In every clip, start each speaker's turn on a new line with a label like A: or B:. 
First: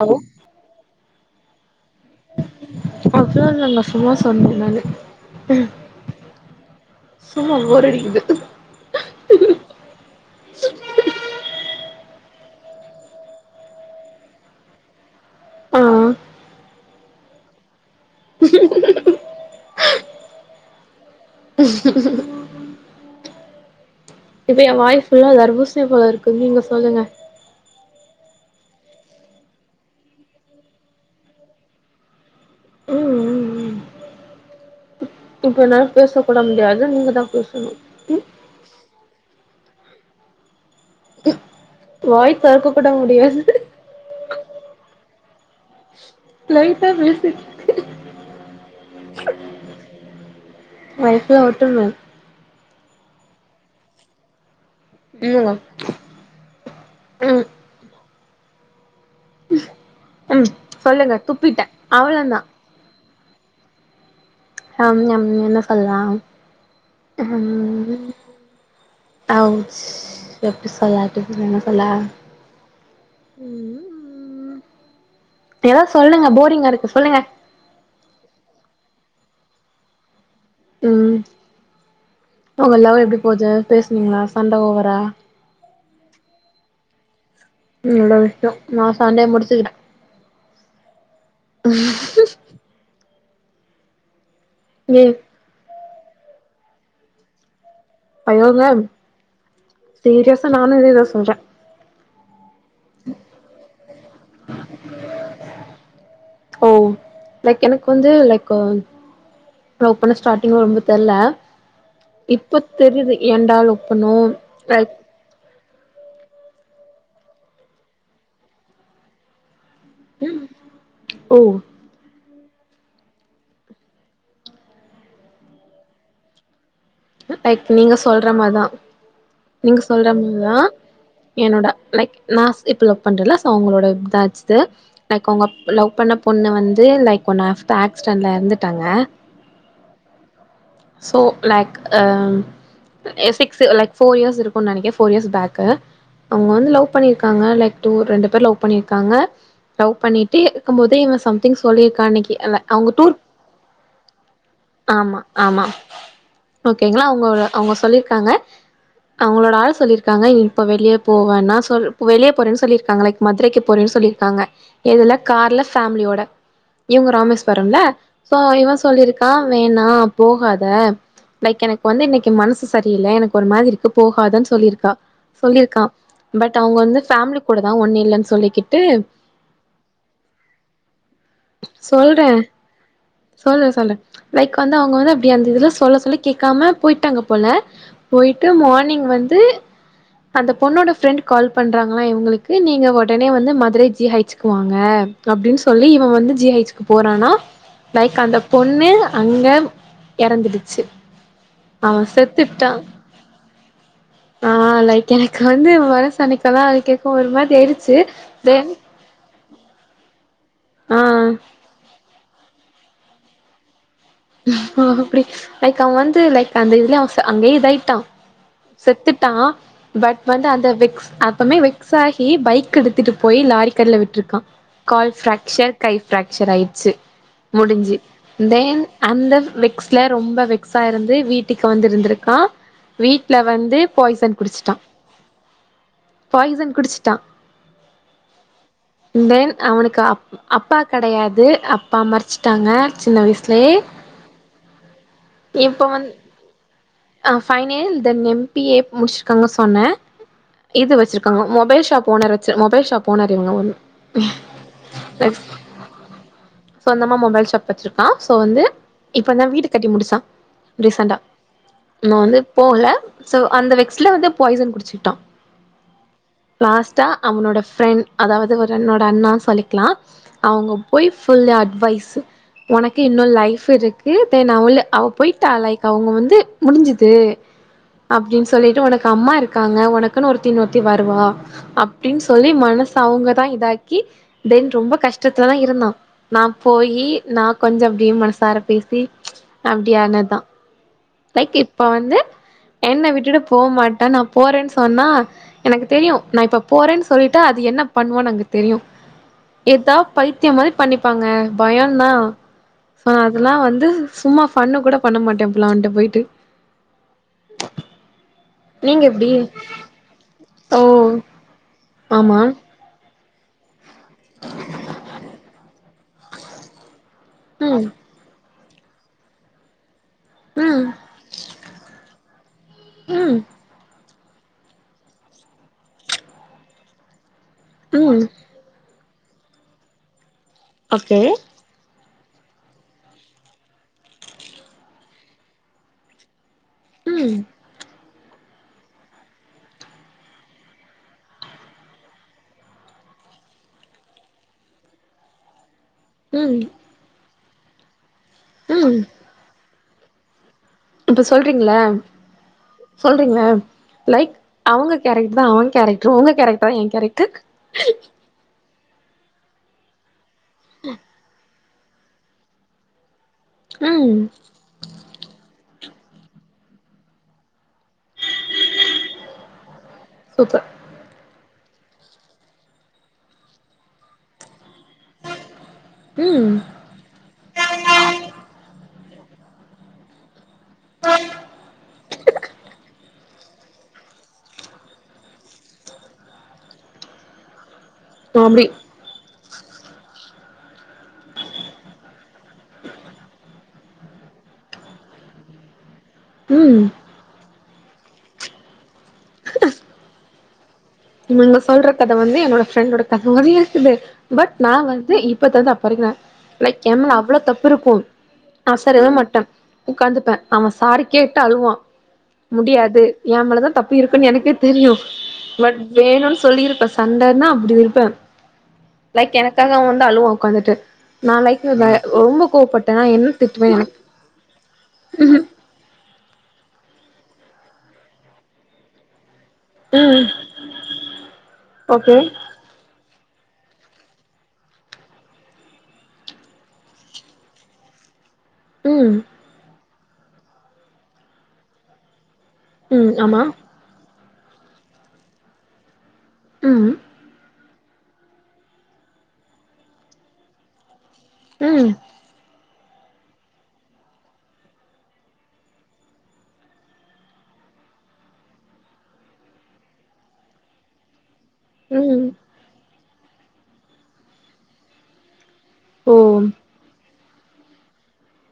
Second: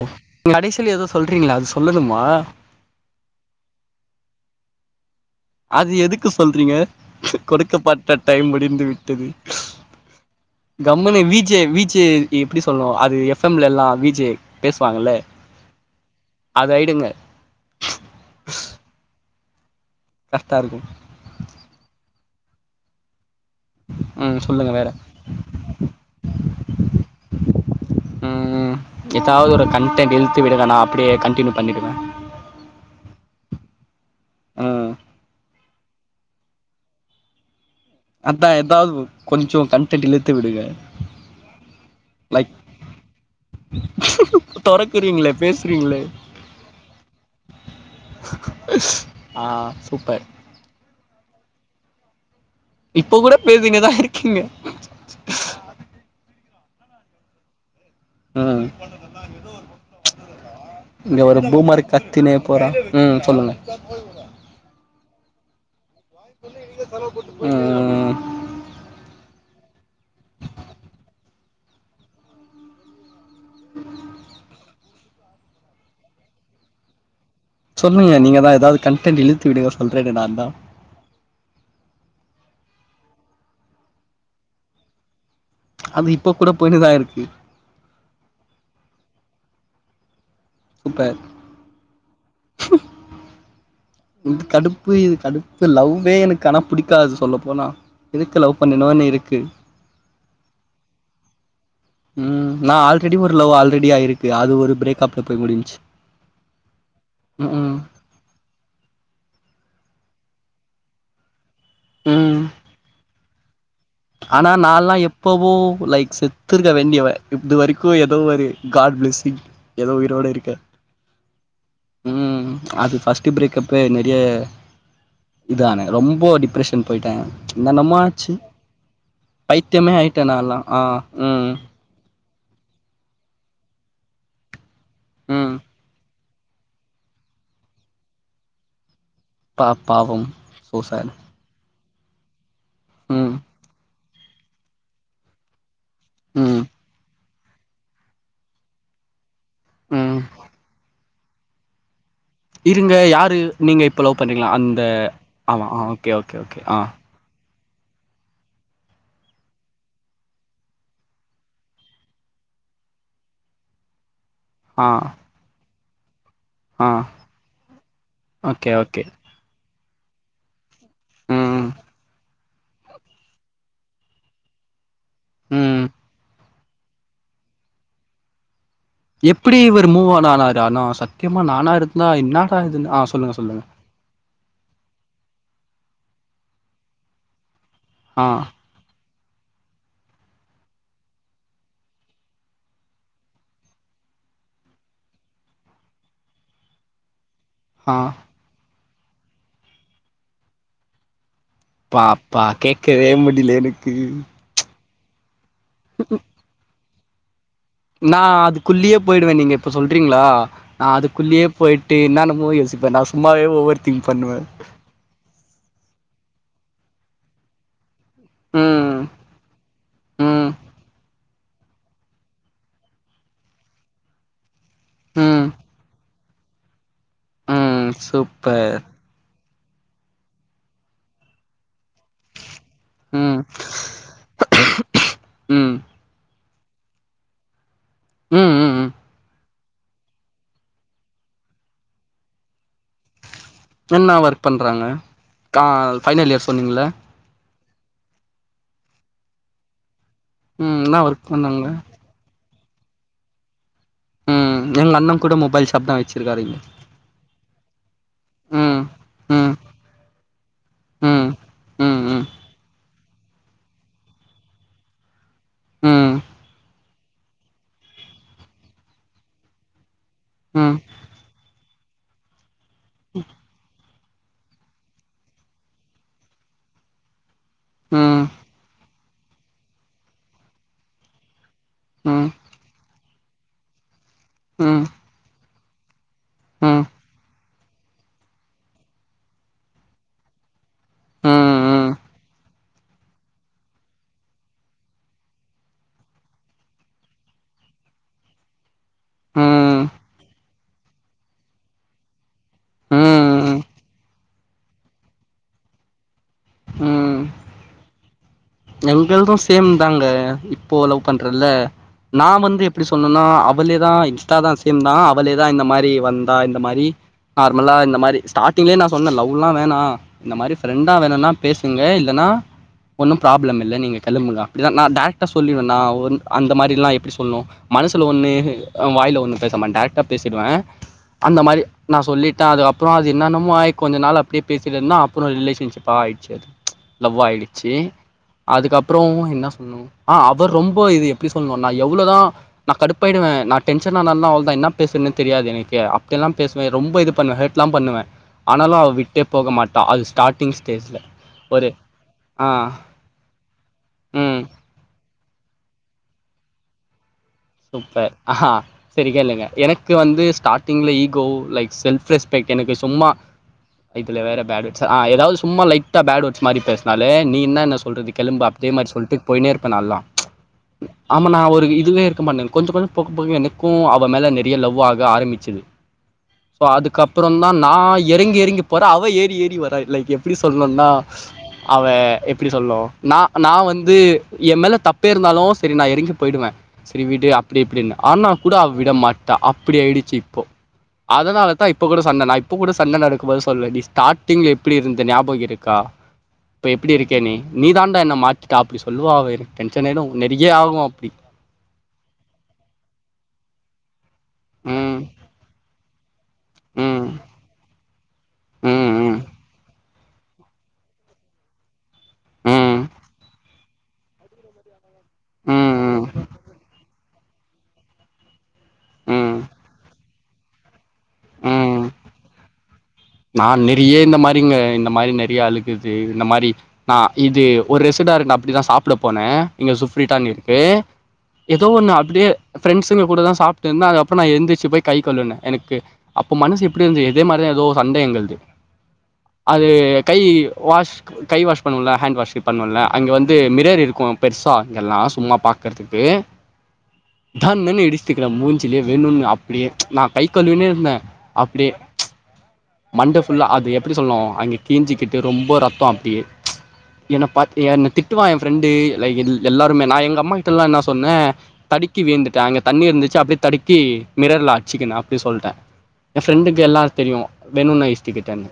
A: hello
B: கடைசில எதோ சொல்றீங்கள அது சொல்லனுமா
A: ஆக்ச்சுலா அத நாங்க சும்மா சொன்னே நான்னு
B: அது எதுக்கு சொல்றீங்க
A: சும்மா போர்
B: கொடுக்கப்பட்ட
A: அடிக்குது
B: டைம் முடிந்து விட்டது கம்முனு வீ ஜே வீ ஜே எப்டி சொல்லுவா அது எஃப் எம் ல்லலா வீ ஜே பேசுவாங்கல
A: ஆ
B: அது ஆயிடுங்க கஸ்தாருக்கு ம்
A: இப்ப
B: சொல்லுங்க
A: எ
B: வேற
A: வாய் ஃபுல்லா தர்பூசணி பழ இருக்கு நீங்க சொல்லுங்க
B: ம் எதாவது ஒரு கண்டென்ட் இழ்த்துவிடுங்க நா அப்பிடியே கன்ட்டினியூ பண்ணிடுவே
A: ம் ம் ம்
B: ம்
A: இப்ப என்னால பேச கூட முடியாது நீங்க தா பேசணு ம்
B: அதா எதாவு கொஞ்சோ கண்ட்டென்ட் இழுத்து விடுங்க
A: வாய் தெறக்க கூட முடியாது
B: தொறக்குறீங்ளே பேசுறீங்ளே
A: லைட்டா பேசிட்
B: ஆ சூப்பர்
A: லைஃபுல்லா ஓட்டுங்க
B: இப்ப கூட பேசினின்னு தா இருக்கீங்க
A: இல்லங்க
B: அ
A: ம் சொல்லுங்க
B: இங்க ஒரு
A: துப்பிட்டே
B: பூமரு கத்தினே
A: அவ்ளோதா
B: போறா ம் சொல்லுங்க
A: அம்ஞம் என்ன சொல்லா ம் அவ்ச் எப்டி சொல்ல அட்டு என்ன சொல்ல எதாவ் சொல்லுங்க போரிங்கா இருக்கு சொல்லுங்க
B: சொன்னுங்க நீங்கதா எதாவ் கண்டடெட் இழுத்து விடுங்க சொல்றேன்னு நான் தா
A: ம் உங்க லவ் எப்டி போது பேசுனீங்களா சண்ட ஓவரா
B: அது இப்ப கூட போய்னுதா இருக்கு
A: ம் நல்ல விஷ்யோ நா சண்டைய முடிச்சிக்கிற
B: சூப்பர் இது கடுப்பு
A: ஏ
B: இது கடுப் பு லவ்வே எனக் ஆனா புடிக்காது சொல்லப்போனா எதுக்கு லவ்
A: ஐயோங்க
B: பண்ணனோன் இருக்கு
A: சீரியஸா நானு இதே தா செஞ்ச
B: ம் நா ஆல்ரெடி ஒரு லவ் ஆல்ரெடி ஆயிருக்கு அது ஒரு பிரேக் அப்ல போய் முடிஞ்ச்சி
A: ஓ லைக் எனக்கு ம் லைக்கு லவ் பண்ண ஸ்டார்டிங்ல ரொம்ப தெர்ல
B: ம்
A: இப்ப தெரிது ஏன்டா லவ் பண்ணோ
B: ஆனா
A: லைக்
B: நான்லா எப் எப்பவோ லைக் செத்துருக்க வேண்டியவ இது வரைக்கு எதோ ஒரு காட் ப்ளஸ்ஸிங் எதோ உயிரோட இருக்க
A: ஓ
B: ம் அது ஃபர்ஸ்ட்டு பிரேக்கப்பு நெறைய இது ஆனா ரொம்ப டிப்ரெஷ் ன் போயிட்டா
A: லைக் நீங்க
B: என்னன்னமோ
A: சொல்ற
B: ஆச்சு
A: மாரிதா நீங்க
B: பைத்தியமே
A: சொல்ற
B: ஆயிட்ட நான்
A: மாரிதா
B: லா அ ம்
A: என்னோட லைக் நா இப்ப லவ் பண்றல சோ அவுங்ளோட இதாச்சுது லைக் அவுங்க
B: ம்
A: லவ் பண்ண ஒன்னு வந்து லைக் ஒன்னு ஹஃப் தா ஆக்ஸ்டென்ல எறந்துட்டாங்க
B: பா பாவம் சோ சேட்
A: லைக் ம்
B: ம்
A: எசிக்ஸ்சு லைக் ஃபோர் இயர்ஸ் இருக்குன் நெனைக்கே ஃபோர் இயர்ஸ் பேக்கு அவங்க
B: ம்
A: வந்து லவ் பண்ணிருக்காங்க லைக் டூ ரெண்டு பேர் லவ் பண்ணிருக்காங்க லவ்
B: ம்
A: பண்ணிட்டு இருக்கும் போதே இவன் சம்திங் சொல்லியிருக்கான் அன்னைக்கி
B: இருங்க யாரு நீங்க இப்போ லவ் பண்றீங்ளே அந்த ஆமா ஆ ஓகே ஓக்
A: ஓகேங்ளா அவங்க அவங்க சொல்லிருக்காங்க அவங்களோட ஆள் சொல்லிருக்காங்க இப்ப வெளியே போவேன்னா சொ இப்ப வெளியே போறேன்னு சொல்லிருக்காங்க லைக் மதுரைக்கு போறேன் சொல்லியிருக்காங்க
B: ஆ
A: எதுல கார்ல ஃபேமிலியோட
B: ஆ
A: இவுங்க ராமேஸ்வரம்ல சோ
B: ஓகே
A: இவ
B: ஓகே
A: சொல்லியிருக் கா வேணா போகாத லைக்
B: ம்
A: எனக்கு வந்து இன்னைக்கு மனசு சரியில்ல எனக்கு ஒரு மாதிரி இருக்கு போகாதன் சொல்லியிருக்கா
B: ம்
A: சொல்லியிருக்கா பட் அவங்க வந்து ஃபேமிலி கூட தா ஒண்ணு இல்லன் சொல்லிக்கிட்டு
B: எப்பிடி இவர் மூவான் ஆனாரு ஆனா சத்தியமா நானா இருந்தா
A: சொல்றே
B: என்னாடா இதுன்னு ஆ சொல்லுங்க சொல்லுங்க
A: சொல்றே சொல்றே லைக் வந்து அவங்க வந்து அப்டி அந்த இதுல சொல்ல சொல்ல கேக்காம போயிட்டாங்க போல
B: ஆ
A: போய்ட்டு மார்னிங் வந்து அந்த பொண்ணோட ஃப்ரெண்ட்டு கால் பண்றாங்களா இவுங்குளுக்கு நீங்க ஒடனே வந்து மதுரை ஜி ஹைச்க்கு வாங்க அப்டின் சொல்லி இவ வந்து ஜி ஐச்க்கு போறானா
B: ஆ
A: லைக் அந்த பொண்ணே அங்க எறந்துடுச்சு
B: பாப்பா கேக்கவே முடில எனக்கு
A: ஆ லைக் எனக்கு வந்து மனசு அன்னிக்கலா அது கேக்கோ ஒரு மாதிரி ஆய்ச்
B: நா அதுக்குள்ளயே போய்டுவ நீங்க இப்ப சொல்றீங்ளா நா
A: ஆ
B: அதுக்குள்ளயே போயிட்டு என்னன்னமோ யோசிப்ப நா சும்மாவே ஓவர் திங்க் பண்ணுவ
A: ஆ அப்டி லைக் அவ வந்து லைக் அந்த இதுலய அவ அங்கயே இதாயிட்டா
B: ம்
A: செத்துட்டா பட் வந்து
B: ம்
A: அந்த வெக்ஸ் அப்பமே வெக் ஸ் ஆகி பைக் எடுத்துட்டு போய் லாரிக்கடில விட்ருக்கான் கால்
B: ம்
A: ஃபிராக்சர் கை ஃபிராக்சர் ஆயிச்சு
B: ம்
A: முடிஞ்சு
B: சூப்பர்
A: தென் அந்த வெக்ஸ்ல ரொம்ப வெக்ஸா இருந்து வீட்டுக்கு வந்து இருந்திருக்கா வீட்ல
B: ம்
A: வந்து பாய்சன் குடிஷ்ச்ட்டா
B: ம்
A: பாய்சன் குடிச்சிட்டா
B: ம் ம் ம்
A: தென் அவனுக்கு அ அப்பா கெடையாது அப்பா மறைச்சிட்டாங்க சின்ன வயசுலயே
B: என்ன ஒர்க் பண்ணுறாங்க கா ஃபைனல் இயர் சொன்னீங்கள
A: fine then M B A முடிச்சிருக்காங்க சொன்னே
B: ம்
A: இது
B: என்ன ஒர்க்
A: வச்சிருக்காங்க
B: பண்ணாங்க
A: மொபைல் ஷாப் ஓனர் வெச் மொபைல் ஷாப் ஓனர் இவங்க ஒன்னு
B: ம் எங்க அண்ண கூட மொபைல் ஷாப் தா வச்சுருக்காரு இங்க
A: சொந்தமா மொபைல்ஷாப் வச்சிருக்கா ஸோ வந்து
B: ம்
A: இப்போ தா
B: ம்
A: வீடு கட்டி முடிச்சா ரீசண்ட்டா
B: ம் ம்
A: நா
B: ம்
A: வந்து போகல சோ அந்த வெக்ஸல வந்து பாய்சன் குடிச்சிட்டா
B: ம்
A: லாஸ்ட்டா அவனோட பிரெண்ட் அதாவது ஒரு என்னோட அண்ணா சொல்லிக்கலா அவங்க
B: ம்
A: போய் ஃபுல் அட்வைஸ் உனக்கு இன்னு லைஃப் இருக்கு தென் அவ அவள் போய்டா லைக் அவங்க வந்து முடிஞ்சுது
B: ம்
A: அப்டின்னு சொல்லிட்டு உனக்கு அம்மா இருக்காங்க உனக்குன்னு ஒருத்தி இன்னொருத்தி வருவா அப்டின்னு
B: ம்
A: சொல்லி மனசு அவங்க தா இதாக்கி
B: ம்
A: தென்
B: ம்
A: ரொம்ப கஷ்டத்துலதா இருந்தா நா
B: ம்
A: போயி நா கொஞ்சோ அப்டியே மனசார பேசி அப்டியானதா
B: ம்
A: லைக் இப்ப
B: ம்
A: வந்து என்ன விட்டுட்டு போ மாட்ட நா போறேன்னு சொன்னா எனக்கு தெரியு நா இப்ப போறேன்னு சொல்லிட்டா அது என்ன பண்ணுவோனு எனக்கு தெரியு ஏதா பைத்தியம் மாதிரி பண்ணிப்பாங்க பயம் தா ஆ அதெல்லா
B: ம்
A: வந்து சும்மா ஃபண்ணு கூட பண்ண மாட்டே அப்டிலா அவன்ட போய் ட்டு
B: எங்கள்தூ சேம் தாங்க இப்போ லவ்
A: ஓ
B: பண்ற இல்ல நா
A: ஆமா
B: வந்து எப்டி சொன்னேன்னா ‌அவளே தா இன்ஸ்ட்டா தா சேம் தா அவளே தா இந்த மாரி வந்தா இந்த மாரி நார்மலா
A: ம்
B: இந்த மாரி ஸ்ட்டாட் ங்கே நா சொன்ன லவ்லா வேனா இந்த மாரி
A: ம்
B: ஃப்ரெண்டா வேணுண்ணா பேசுங்க இல்லன்னா
A: ம்
B: ப்ராப்ளமிள்ளா நீங்க கெளம்புங்க அப்டிதா நா டெரக்டா சொல்லிடுவே நா ஒர் அந்தமாரில்லா எப்டி சொல்ணு மனசுல
A: ம்
B: ஒன்னு வாயில ஒன்னு பேசமாட்ட டரக்டா பேசிடுவ
A: ஓகே
B: அந்த மாரி நா சொல்லிட்ட அதுக்கப்றோ அது என்னன்னமோ ஆயி கொஞ்ச நாள் அப்டியே பேசிட்டே இருந்தே அப்றோ ரிலேஷன்ஷிப்பா ஆயிடுச்சு அது ச் லவ்வா
A: ம்
B: ஆயிடுச்சு அதுக்கப்றோ என்ன சொல்னு ஆ அவர் ரொம்ப இது எப்டி சொல்ணுனா எவ்ளோதா நா கடுப்பாயிடுவ நா டென்ஷன் ஆனானா அவ்ளோதா என்ன பேசுரன்னெ தெரியாது எனக்கே எல்லா
A: ம்
B: பேசுவே ரொம்ப இது பண்ணுவ ஹர்ட் லா பண்ணுவ ஆனாலு அவ
A: ம்
B: விட்டே போக மாட்டா அது ஸ்டாட் டிங் ஸ்டேஜில ஒரு ஆ
A: சொல்றீங்கல லைக்
B: ம்
A: அவுங்க கேரக்டர் தா அவன் கேரக்டரு உங்க கேரக்டர் தா எ கேரக்டர்
B: சூப்பர் ஆஹா சரிக்கேளுங்க எனக்கு வந்து ஸ்டார்ட்டிங்ல ஈகோ லைக் செல்ஃப் ரெஸ் லைக் எனக்கு சும்மா
A: ம்
B: இதுல வேற பாட் சா ஆ ஏதாவது சும்மா லைட்டா பேட் வர்ட்ஸ் மாரி பேசுனாலே நீ என்னன்ன சொல்றதுகு கெளம்பு அப்டெ மாரி சொல்ட்டு போய்னே இருப்ப நால்லா ச்
A: சூப்பர்
B: ஆமா நா ஒரு இதுவே இருக்க மாட்டே கொஞ்சோ கொஞ்சோ பாக்க பாக்க எனக்கு கோவோ அவ மேல நெறைய லவ் ஆ ஆரம்மிச்சது
A: ம்
B: சோ அதுக்கப் அப்றோ தா நா எறங்கி எறங்கி போறே அவ ஏறி ஏறி வர லைக் எப்டி சொல்ணும்னா அவ எப்டி சொல்னு நா நா வந்து எம்மேல தப்பே இருந்தாலு செரி நா எறங்கி போயிடுவே செரி விடு அப்டி இப்டின்னு ஆனா கூட
A: அப்டி
B: அவ விட மாட்டா அப்டி ஆயிடுச்சு இப்போ அதனால தா இப்ப கூட சண்ட நா இப்ப கூட சண்ட நடடுக்கு போது சொல்லுவே ஸ்டார்டிங்ல எப்டி இருந்த ஞாபகோ இருக் கா இப்ப
A: ம்
B: எப்டி இருக்கே நீ நீ தான்டா என்ன மாத்திட்ட அப்டி சொல்லுவா அவ எனக் டென்ஷனாயிடு நறைய ஆவு அப்டி
A: நீங்க சொல்ற கத வந்து என்னோட ஃப்ரெண்டோட கத மாரியே இருக்குது பட் நா
B: ம்
A: வந்து இப்ப தந்து அப்ப இருக்குறே லைக் ஏ
B: ம்
A: மேல அவ்ளோ தப்பு இருக்கு நா
B: ம்
A: அசரவே
B: ம்
A: மாட்டே ஒக்காந்துப்பே அவே சாரி கேட்டு அழுவா
B: ம்
A: முடியாது ஏ மேலதா தப்பு இருக்குனு எனக்கே தெரியு
B: ம்
A: பட்
B: ம்
A: வேணுன் சொல்லிருப்பே சண்டன்னா அப்டி இருப்பே லைக்
B: ம்
A: எனக்காக அவே வந்து அழுவா ஒக்காந்துட்டு நா லைக்
B: ம்
A: வ ரொம்ப கோவப்பட்
B: நா நெறைய இந்த மாரிங்க இந்த மாரி நெறைய ஆளுக் இது இந்த மாரி நா இது ஒரு ரெஸுடாரண்ட்டுக்கு அப்டிதா சாப்ட போனே இங்க
A: ம்
B: சுஃப்ரிட்டான் இருக்கு எதோ ஒன்னு
A: ஓகே
B: அப்டே ஃபிரெண்ட்சுங்க கூட தா சாப்ட்டு இருந்தே அதுக்கப்றோ நா எந்திரிச்சு போய் கை கழுவுன எனக்கு அப்ப மனசு எப்டி இருந்துது இதே மாரி தா எதோ சண்ட எங்களுக்கு
A: ம்
B: அது கை வாஷ் கை வாஷ் பண்ணுவோல ஹேண்ட் வாஷ் பண்ணுவோல
A: ம்
B: அங்கே வந்து
A: ஆமா
B: மிரர் இருக்கு பெருசா இங்கெல்லா சும்மா பாக்கற்துக்கு
A: ம்
B: நா நின்னு இடிச்சுக்குறே மூஞ்சிலே வேணுன்னு அப்டியே நா கை கழுவினே இருந்தே அப்டியே
A: ம்
B: மண்ட ஃபுல்லா அது எப்டி சொல்ணு அங்க கிஞ்சிக்கிட்டு ரொம்ப ரத்தோ அப்டியே என்ன பாத்து என்ன திட்டுவா ஏன் ஃப்ரெண்டு லை இல் எல்லாருமே நா எங்க அம்மா கிட்டலா என்ன சொன்னே தடுக்கி
A: ம்
B: வீந்துட்டே அங்க தண்ணி இருந்துச்சு அப்டியே தடுக்கி மிரர்ல அச்சுக்கின அப்டி சொல்ட்டே
A: ஓ
B: ஏன் ஃப்ரெண்டுக்கு எல்லாரு தெரியு வேணுன் நா இடிச்சி கிட்டேன்னு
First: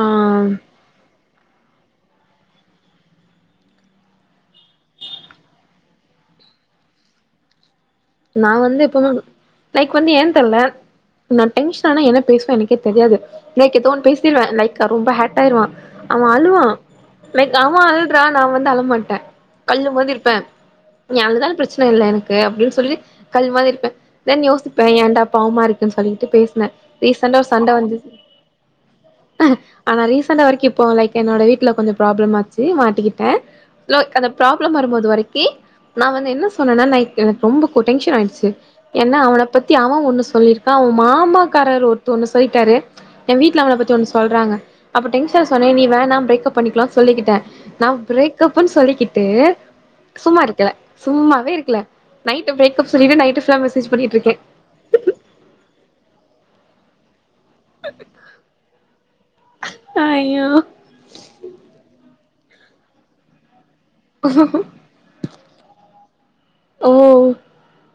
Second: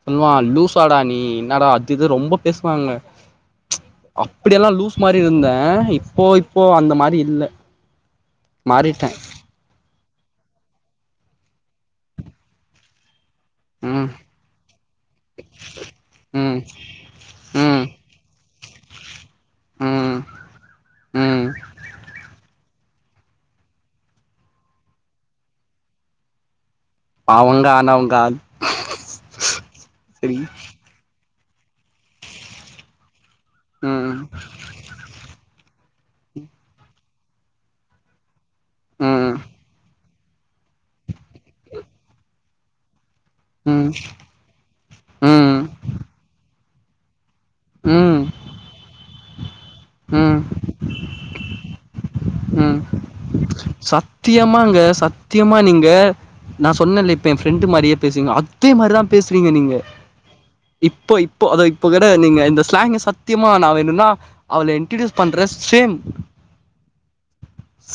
A: ஆ
B: சொல்வா லூசா டா நீ என்னடா அது இது ரொம்ப பேசுவாங்க அப்டியெல்லா லூஸ் மாரி இருந்தே இப்போ இப்போ அந்த மாரி இல்ல
A: நா வந்து எப்புமே
B: மாறிட்டே
A: லைக் வந்து ஏ தெர்ல நா டென்ஷனானா என்ன பேசுவே எனக்கே தெரியாது லைக் எதோ ஒன்னு
B: ம்
A: பேசிருவே லைக்கா ரொம்ப ஹேட் ஆயிருவா அவே
B: ம்
A: அழுவா லைக் அவே
B: ம்
A: அழுட்றா நா வந்து அழ மாட்டே கல்லு மாதி
B: ம்
A: இருப்பே நீ
B: ம்
A: அழுதாலு பிரச்சன இல்ல எனக்கு அப்டின்னு சொல்லி கல் மாதி இருப்பே தென் யோசிப்பே ஏன்டா பாவமா இருக்கன் சொல்லிட்டு பேஸ்னே ரீசண்ட்டா ஒரு
B: பாவங்க
A: சண்ட வந்துது
B: ஆனவங்க
A: அ ஆனா
B: சரி
A: ரீசண்ட்டா வரைக்கு இப்போ லைக் என்னோட வீட்ல கொஞ்சோ ப்ராப்ளம் ஆச்சு மாட்டிக்கிட்டே லோய்
B: ம்
A: அந்த ப்ராப் ப்லம் வரும்போது வரைக்கி நா வந்து என்ன சொன்னன லைக் எனக் ரொம்ப கொ டென்ஷன் ஆய்டுச்சு என்னா
B: ம்
A: அவன பத்தி அவ ஒன்னு சொல்லிருக்கா அவ மாமாக்காரரு ஒருத்தர் ஒன்னு சொல்லிட்டாரு ஏ வீட்ல அவன
B: ம்
A: பத்தி ஒன்னு சொல்றாங்க அப்ப டென்ஷனாயி
B: ம்
A: சொன்னே நீ வேணா பிரேக்ப் பண்ணிக்கலா சொல்லிக்கிட்டே நா
B: ம்
A: பிரேக்ப்பன்னு சொல்லிக்கிட்டு
B: ம்
A: சும்மா இருக்குல சும்மாவே இருக்குல
B: ம்
A: பிரேக்கப் சொல்லிட்டு நைட்டு ஃபுல்லா பண்ணிட்டு இருக்கே
B: சத்தியமாங்க சத்தியமா நீங்க நா சொன்னேலப் ஏ ஃப்ரெண்டு மாரியே பேசுவிங்க அதே மாரிதா பேசுறீங்க நீங்க
A: ஐயோ
B: இப்போ இப்போ அத இப்போ கூட நீங்க இந்த ஸ்லாங்க சத்தியமா நா வேணுனா அவள இன் இன்டிட்யூஸ் பண்றே சேம்
A: ஓ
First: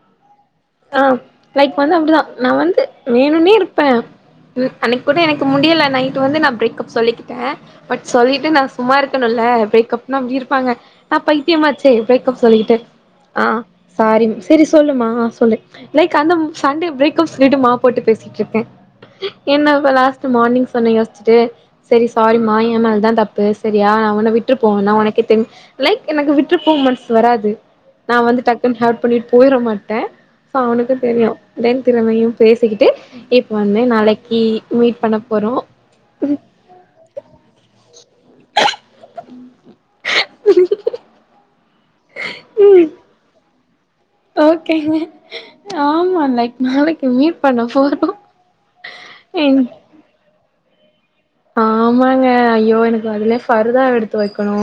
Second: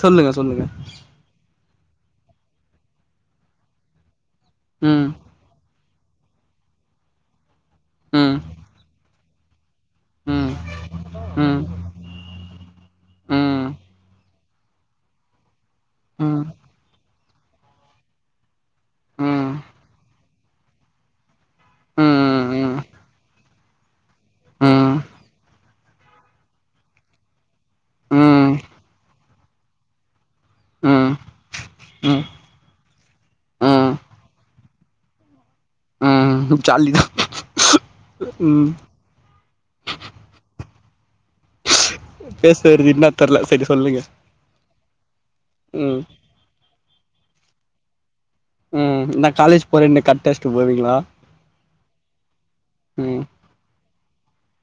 B: சொல்லுங்க சொல்லுங்க
A: ஆ லைக் வந்து அப்டிதா நா வந்து வேணுனே இருப்பே ம் அன்னைக் கூட எனக் கு முடில நைட்டு வந்து நா பிரேக்ப் சொல்லிக்கிட்டே பட்
B: ம்
A: சொல்லிட்டு நா சும்மா இருக்குணுல பிரேக் கப்னா எப்டி
B: ம்
A: இருப்பாங்க நா
B: ம்
A: பைத்தியமாச்சே பிரேக்கப் சொல்லிகிட்டே ஆ
B: ம்
A: சாரி சேரி சொல்லுமா சொல்லு லைக் அந்தம்
B: ம்
A: சண்டே பிரேக் சொல்லிட்டு மா போட்டு பேசிட்ருக்கே
B: ம் ம்
A: என்ன இப்ப லாஸ்ட்டு மார்னிங் சொன்ன யோச்சுட்டு
B: ம்
A: செரி சாரி மா
B: ம் ம்
A: எம் மேல்தா தப் பு செரியா நா ஒன்ன
B: ம்
A: விட்ருப்போன் நா ஒனக்கேத் தெங் லைக் எனக்கு விட்ருப்போ மன்ஸ் வராது நா வந்து டக்குன் ஹர்ட் பண்ணிட் போயிற மாட்டே சொ அவனுக்குத்
B: ம்
A: தெரியு தென் திறமையும் பேசிக்கிட்டு இப்போ வந்து
B: ம்
A: நாளக்கி மீட் பண்ண போறோ
B: ம் ஜாலித ம்
A: ம்
B: பேசற்து இன்னாத் தெர்ல செரி சொல்லுங்க
A: ஓகேங்க
B: ம்
A: ஆமா லைக் நாளக்கி மீட் பண்ண போறோ
B: ம் நா
A: ம்
B: காலேஜ் போறன்னு கட்டச்டு போவீங்ளா
A: ஆமாங்க ஐயோ எனக்கு அதுலே ஃபருதாவ எடுத்து வெக்கணு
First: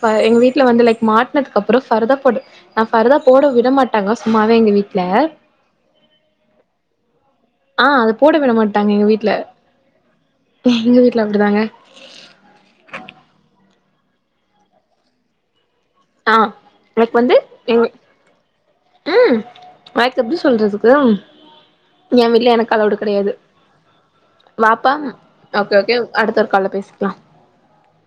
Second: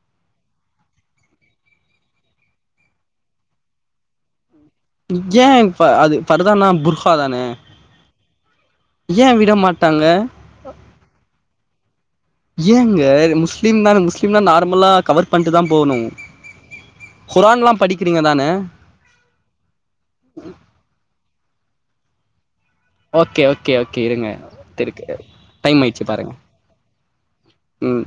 A: ப்ப எங்க வீட்ல வந்து லைக் மாட்னதுக் அப்றோ ஃபருதாப் போடு நா ஃபருதா போட விடமாட்டாங்க சும்மாவே எங்க வீட்
B: ஏ ஃப அது ஃபர்தானா ஃபுர்ஹா தானே
A: ஆ அத போட விட மாட்டாங்க எங்க
B: ஏ
A: வீட்ல
B: விட மாட்டாங்க
A: எங்க வீட்ல அப்டிதாங்க
B: ஏங்க முஸ்லீம்தான முஸ்லீம்லா நார்மலா கவர் பண்ட்டுதாம் போவுணு
A: ஆ லைக் வந்து
B: குரான்லா
A: எங்க
B: படிக்றீங்கதானே
A: ம் லைக் எப்டி சொல்றதுக்கு எ வீட்ல எனக் கலவுடு கெடையாது
B: ஓகே ஓகே ஓகே இருங்க
A: வாப்பா
B: இருக்கு
A: ஒகே
B: டைம்
A: ஒகே
B: ஆயிடுச்சு பாருங்க
A: அடுத்த ஒரு கால்ல பேசிக்லா
B: ம்